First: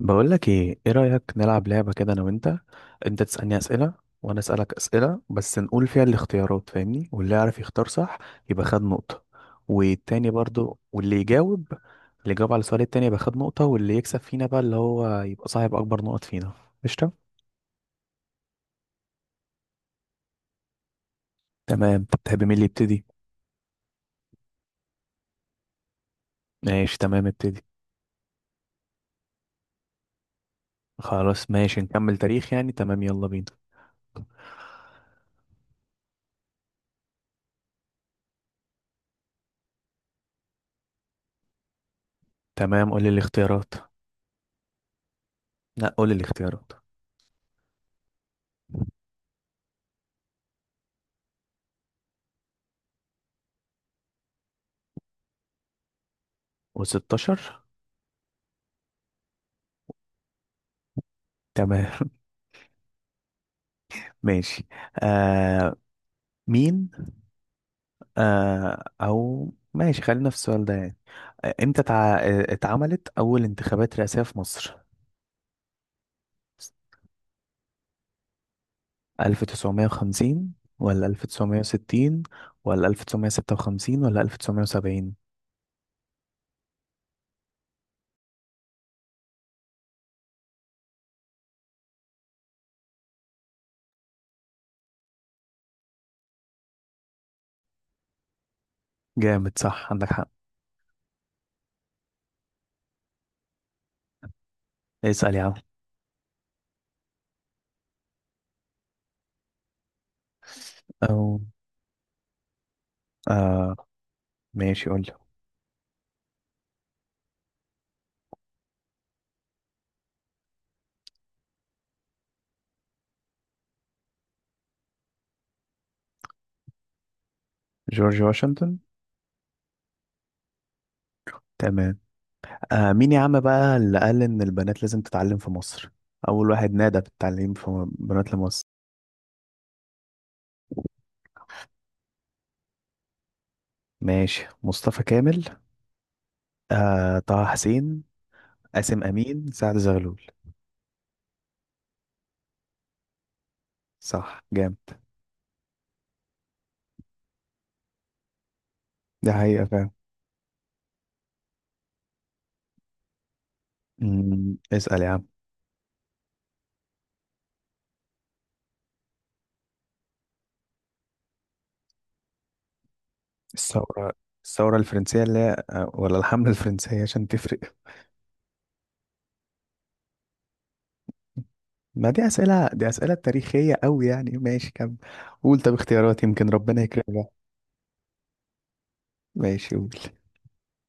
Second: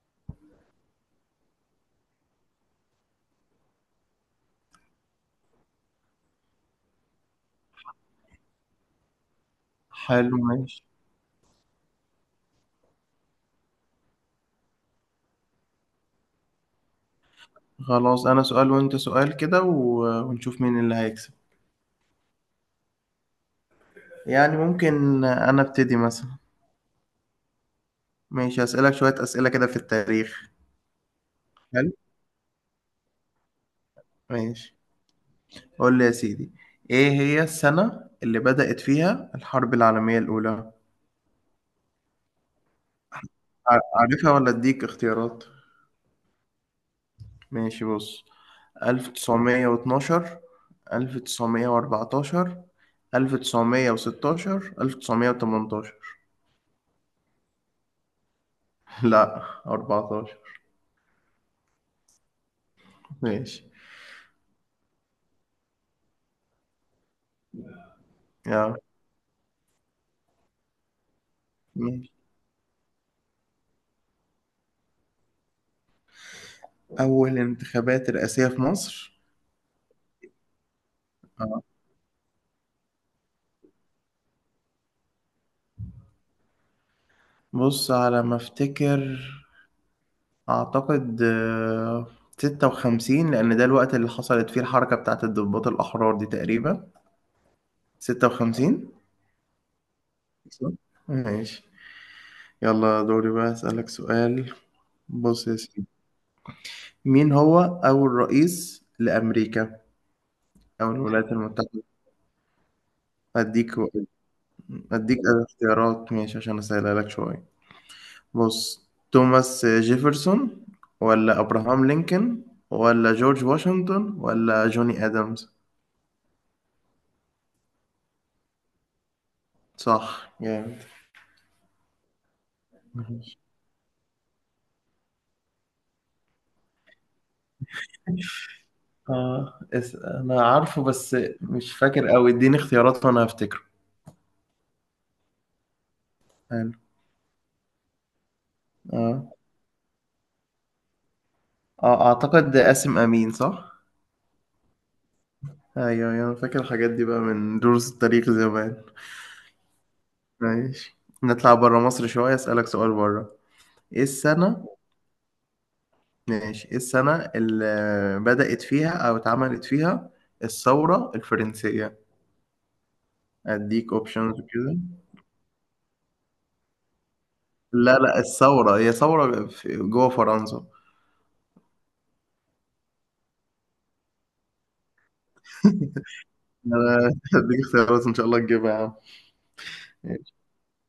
بقول لك ايه، ايه رأيك نلعب لعبة كده انا وانت. انت تسألني أسئلة، وانا أسألك أسئلة بس نقول فيها الاختيارات، فاهمني؟ واللي يعرف يختار صح يبقى خد نقطة، والتاني حلو، برضو ماشي، واللي يجاوب. اللي يجاوب على السؤال التاني يبقى خد نقطة، واللي يكسب فينا بقى اللي هو يبقى صاحب اكبر نقط فينا. قشطة. خلاص. انا سؤال وانت سؤال كده ونشوف مين اللي هيكسب. تمام، تحب مين اللي يبتدي؟ يعني ممكن انا ابتدي مثلا. ماشي تمام ابتدي. ماشي، هسألك شوية أسئلة كده في التاريخ. خلاص ماشي حلو، نكمل تاريخ يعني، تمام يلا بينا. ماشي. قول لي يا سيدي: ايه هي السنة اللي بدأت فيها الحرب العالمية الأولى؟ تمام قول لي الاختيارات. عارفها ولا اديك اختيارات؟ لا قول لي الاختيارات. ماشي، بص: 1912، 1914، 1916، 1918. و16. لا، 14. تمام. ماشي ماشي. آه مين؟ آه او ماشي خلينا في السؤال ده يعني. امتى ماشي. تع... آه، اتعملت اول انتخابات رئاسية في مصر؟ أول انتخابات رئاسية في مصر؟ 1950 ولا آه. 1960 ولا 1956 ولا 1970؟ بص، على ما أفتكر أعتقد 56، لأن ده الوقت اللي حصلت فيه الحركة بتاعة الضباط الأحرار دي تقريبا. 56. جامد صح عندك حق. صح؟ ماشي. يلا دوري بقى أسألك سؤال. اسأل يا بص عم. يا سيدي: مين هو أول رئيس لأمريكا أو الولايات أو المتحدة؟ أديك. آه ماشي قول لي. أديك اختيارات ماشي عشان أسهلها لك شوية. بص: توماس جيفرسون، ولا ابراهام لينكولن، ولا جورج واشنطن، ولا جوني ادمز؟ جورج واشنطن. صح جامد. تمام. مين يا عم بقى اللي قال إن البنات لازم تتعلم في مصر؟ أول واحد نادى بالتعليم في بنات لمصر. انا عارفه بس مش فاكر قوي، اديني اختيارات وانا هفتكره. ماشي، مصطفى كامل، حلو. طه حسين، قاسم اه امين، سعد زغلول. اه، اعتقد قاسم امين. صح؟ صح جامد. ايوه ايوه، انا فاكر الحاجات دي بقى من دروس التاريخ زمان. ده حقيقة فعلا. ماشي. نطلع بره مصر شويه اسالك سؤال بره. ايه السنه اسأل يا عم. ماشي، ايه السنه اللي بدأت فيها او اتعملت فيها الثوره الفرنسيه؟ اديك الثورة اوبشنز الثورة كده. الفرنسية اللي هي، ولا الحملة الفرنسية عشان تفرق. لا لا، الثوره هي ثوره جوه فرنسا. ما دي أسئلة تاريخية أوي يعني، ماشي كم. قول طب اختيارات يمكن ربنا أنا يكرمك بقى. هديك اختيارات ان شاء الله تجيبها يا عم. ماشي قول. ماشي.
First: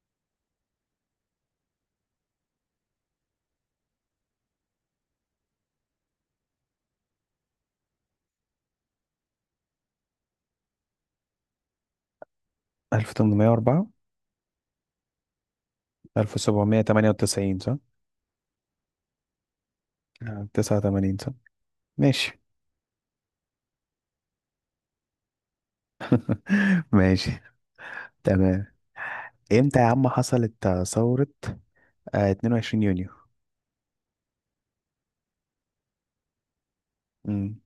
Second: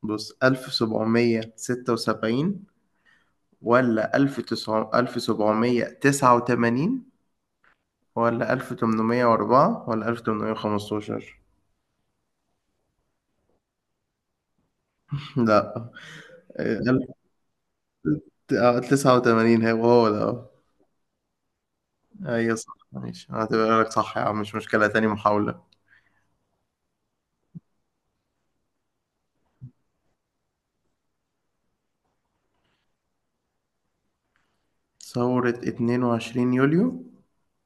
بص: 1776، ولا 1789، ولا 1804، ولا 1815؟ 1804، لا. آه، 1798 صح؟ 1089، هو هو ده. آه. 89 صح؟ ماشي. ايوه صح ماشي، هعتبرها لك صح يا عم، مش مشكلة، تاني محاولة. ماشي تمام. امتى يا عم حصلت، ثورة 22 يونيو؟ ثورة 22 يوليو. مم.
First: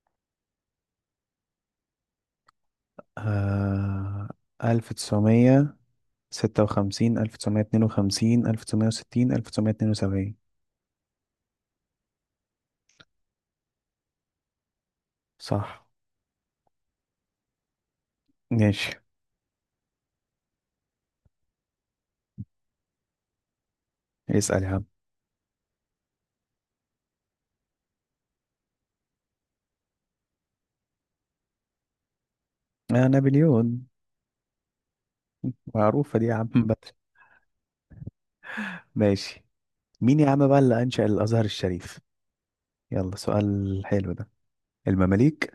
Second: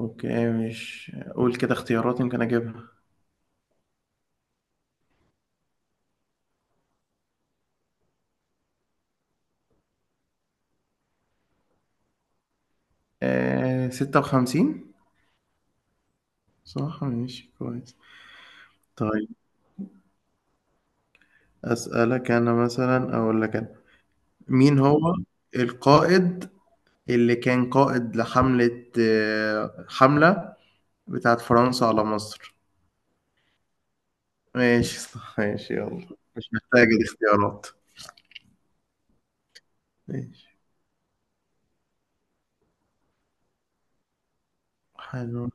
اوكي، مش قول كده اختيارات يمكن اجيبها. آه... 1956، 1952، 1960، 1972؟ 56. صح صح ماشي كويس. ماشي. طيب، اسألك انا مثلا، اقول لك انا: اسأل يا مين عم. هو القائد اللي كان قائد لحملة آه، حملة بتاعت فرنسا على مصر؟ آه نابليون. ماشي صح ماشي، يلا معروفة دي يا عم مش بقى. محتاج الاختيارات. ماشي. مين يا ماشي عم بقى اللي أنشأ الأزهر الشريف؟ يلا سؤال حلو ده. حلو. المماليك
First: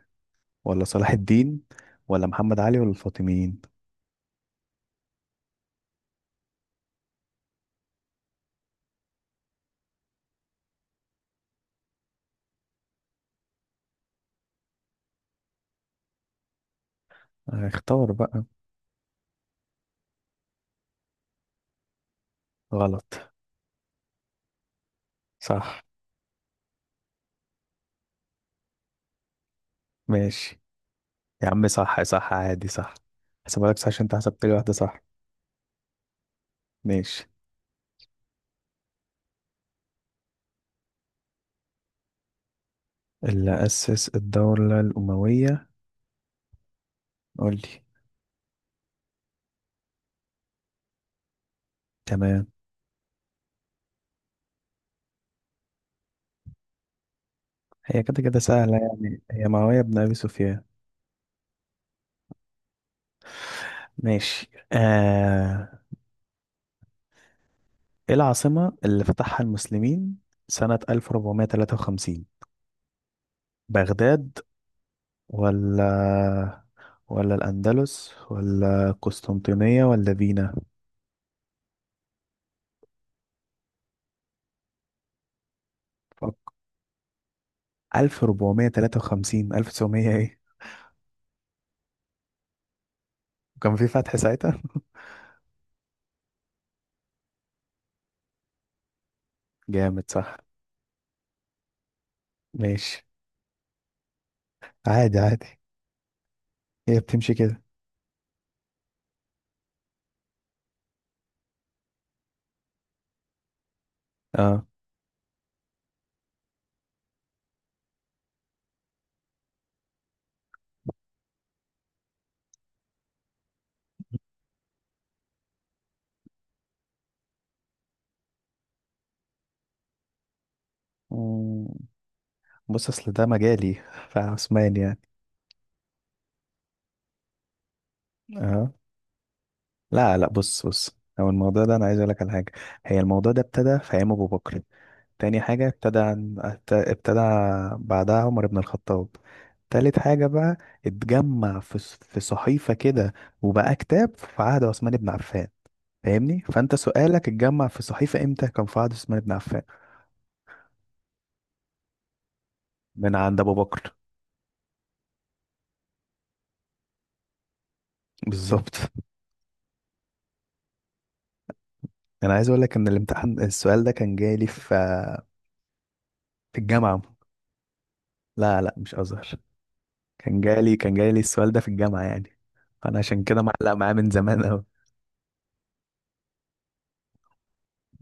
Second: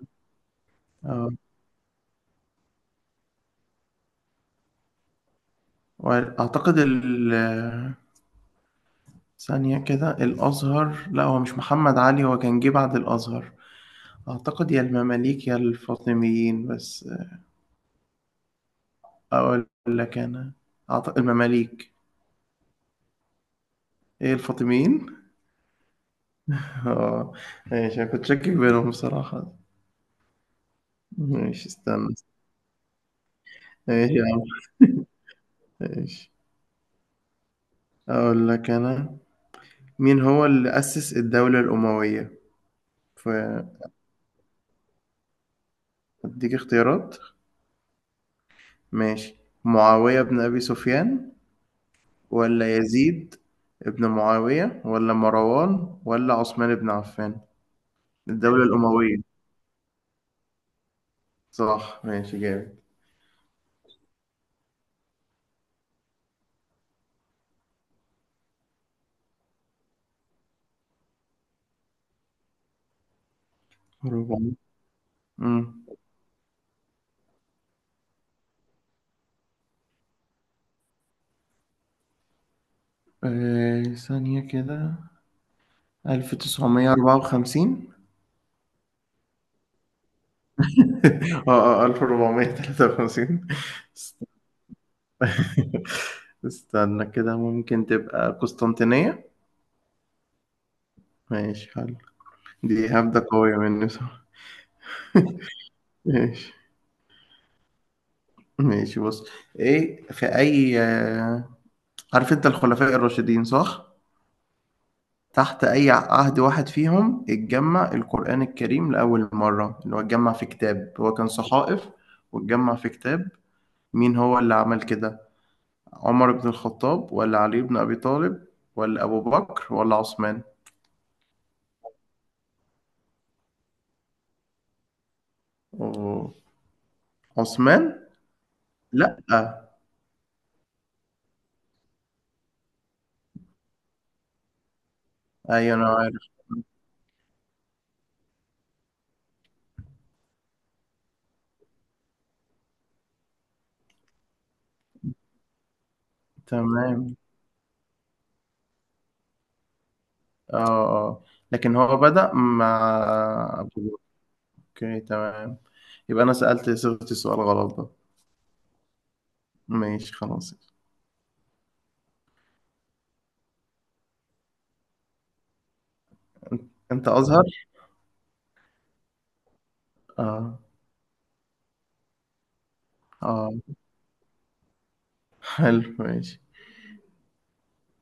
ولا صلاح اه، الدين ولا محمد علي ولا الفاطميين؟ واعتقد ال آه، ثانية كده، الازهر لا، هو مش محمد علي، هو كان جه بعد الازهر. أعتقد يا المماليك يا الفاطميين بس. اختار بقى. أقول لك أنا: أعتقد المماليك. غلط. إيه، الفاطميين؟ صح. آه، ماشي، أنا كنت شاكك بينهم بصراحة. ماشي يا ماشي، عم، صح استنى. صح عادي صح. هسيبها لك صح عشان ماشي انت يا عم، حسبت لي واحدة صح. ماشي. ماشي. أقول لك أنا: مين هو اللي أسس الدولة الأموية؟ اللي فأديك أسس الدولة الأموية. اختيارات قول لي. ماشي: معاوية بن أبي سفيان، تمام. ولا يزيد ابن معاوية، ولا مروان، ولا عثمان بن عفان؟ هي كده كده الدولة سهلة الأموية. يعني، هي معاوية بن أبي سفيان. صح ماشي ماشي آه. إيه العاصمة اللي فتحها المسلمين سنة 1453؟ بغداد جامد. امم ولا ولا الأندلس ولا قسطنطينية ولا فينا؟ ثانية كده، فك. 1954. 1453، 1900 إيه. اه اه 1453. وكان في فتح است- ساعتها. استنى كده، ممكن تبقى قسطنطينية. جامد صح. ماشي حلو. دي ماشي. هبدة قوية مني بصراحة. عادي عادي. ماشي هي بتمشي كده. ماشي. بص: ايه في اي آه، عارف انت الخلفاء الراشدين صح؟ تحت اي عهد واحد فيهم اتجمع القرآن الكريم لأول مرة، اللي هو اتجمع في كتاب هو كان صحائف واتجمع في كتاب، مين هو اللي عمل كده؟ عمر بن الخطاب، ولا علي بن أبي طالب، ولا أبو بكر، ولا عثمان؟ اه بص اصل ده مجالي، فعثمان يعني. أوه. عثمان. اه لأ. لا لا بص بص هو الموضوع ده انا عايز اقول لك على حاجه. هي الموضوع ده ابتدى في ايام ابو بكر. تاني حاجه أيوة أنا عارف. ابتدى بعدها عمر بن الخطاب. تالت حاجه بقى اتجمع في صحيفه كده، وبقى كتاب في عهد عثمان بن عفان. فاهمني، فانت تمام. سؤالك اتجمع في صحيفه امتى كان في عهد عثمان بن عفان. اه آه. لكن هو بدأ مع من عند ابو أبو بكر. بكر. أوكي تمام. يبقى أنا سألت صيغة السؤال غلط ده. بالظبط. ماشي خلاص. انا عايز اقول لك ان الامتحان، السؤال ده كان جاي لي في الجامعه. أنت أزهر؟ لا لا مش أزهر. كان اه جالي كان جالي السؤال ده في الجامعة يعني. فأنا عشان كده اه. معلق معاه من زمان أوي. حلو ماشي.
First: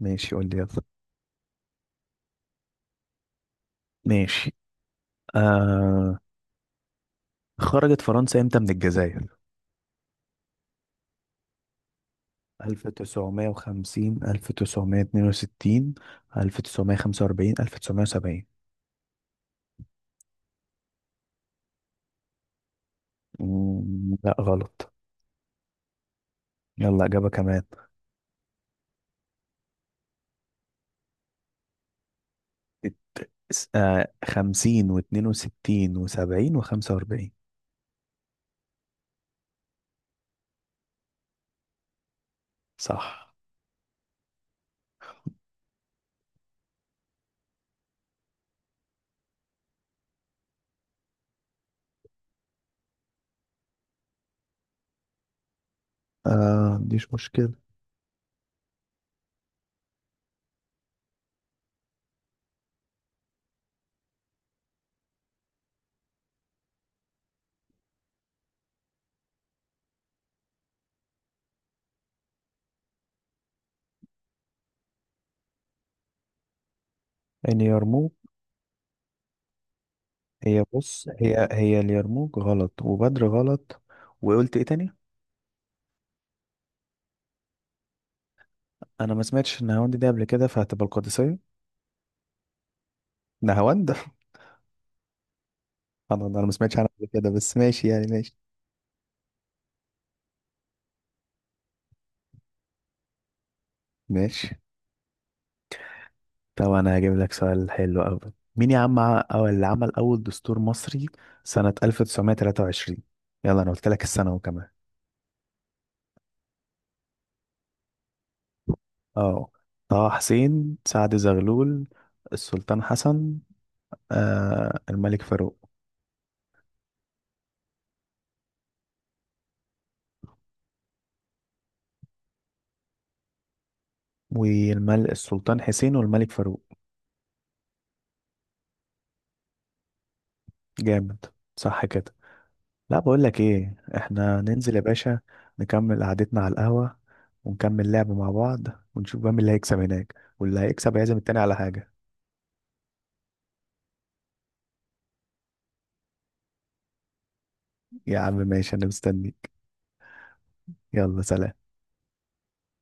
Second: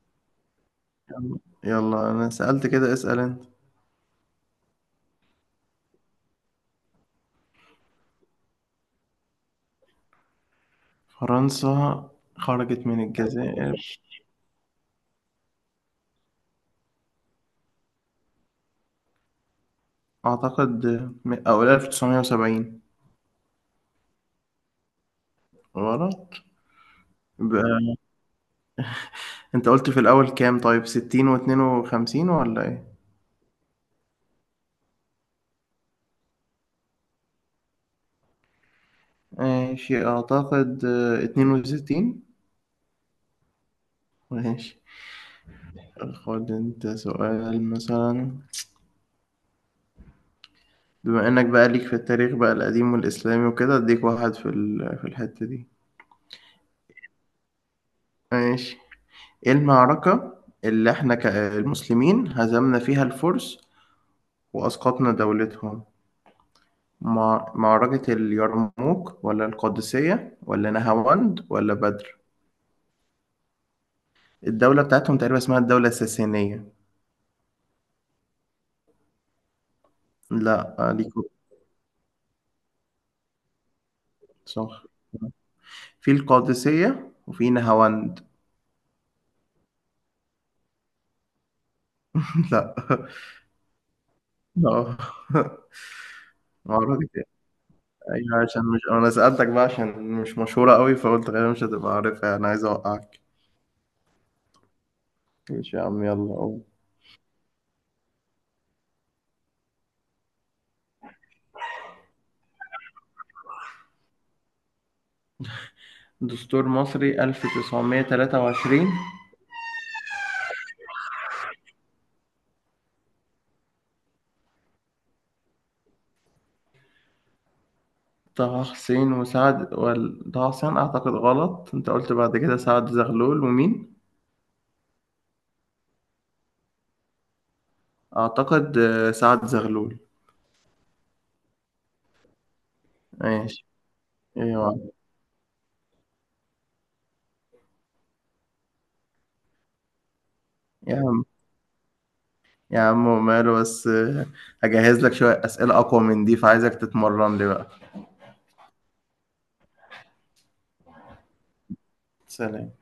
ماشي قول لي يلا. يلا. يلا، أنا سألت كده، اسأل أنت. ماشي. آه خرجت فرنسا امتى من الجزائر؟ فرنسا خرجت من الجزائر. 1950، 1962، 1945، 1970؟ أعتقد أو 1970. لا غلط. غلط. يلا إجابة كمان. يبقى انت قلت في الأول كام؟ طيب 60 واتنين وخمسين ولا ايه؟ 50 و62 و70 و45. ماشي أعتقد 62. صح. ماشي. خد انت سؤال مثلا، بما انك بقى ليك في التاريخ بقى القديم والإسلامي وكده، اديك واحد في الحتة دي. مفيش مشكلة. ماشي. ايه المعركة اللي احنا كمسلمين هزمنا فيها الفرس وأسقطنا دولتهم؟ معركة اليرموك، ولا القادسية، ولا نهاوند، ولا بدر؟ الدولة بتاعتهم تقريبا اسمها الدولة الساسانية. يعني يرموك. هي لا. بص ليك. هي اليرموك غلط وبدر غلط. وقلت ايه صح، تاني. في القادسية وفي نهاوند. انا ما سمعتش النهاوند دي قبل كده فهتبقى القادسية. لا. نهاوند. اه انا ما سمعتش عنها معركة قبل كده بس ماشي يعني ماشي. أيوة، عشان مش، أنا سألتك بقى عشان مش مشهورة قوي، فقلت غالبا مش هتبقى عارفها، أنا عايز أوقعك. ماشي. ماشي يا عم، يلا قوم. طب انا هجيب لك سؤال حلو قوي. مين يا عم، او اللي عمل اول دستور مصري سنة 1923؟ يلا انا قلت لك السنة وكمان. دستور مصري 1923. اه طه حسين، سعد زغلول، السلطان حسن، الملك فاروق. طه حسين أعتقد غلط، أنت قلت بعد كده سعد زغلول ومين؟ والملك السلطان حسين والملك فاروق. أعتقد سعد زغلول. جامد. صح كده. لا بقول لك ماشي. ايه احنا ننزل يا أيوة. باشا. نكمل قعدتنا على القهوة ونكمل لعب مع بعض ونشوف بقى مين اللي هيكسب هناك، واللي هيكسب يا هيعزم عم التاني على حاجة. يا عم، وماله بس، هجهز لك شوية أسئلة أقوى من دي فعايزك تتمرن لي بقى. يا عم ماشي انا مستنيك يلا سلام. سلام.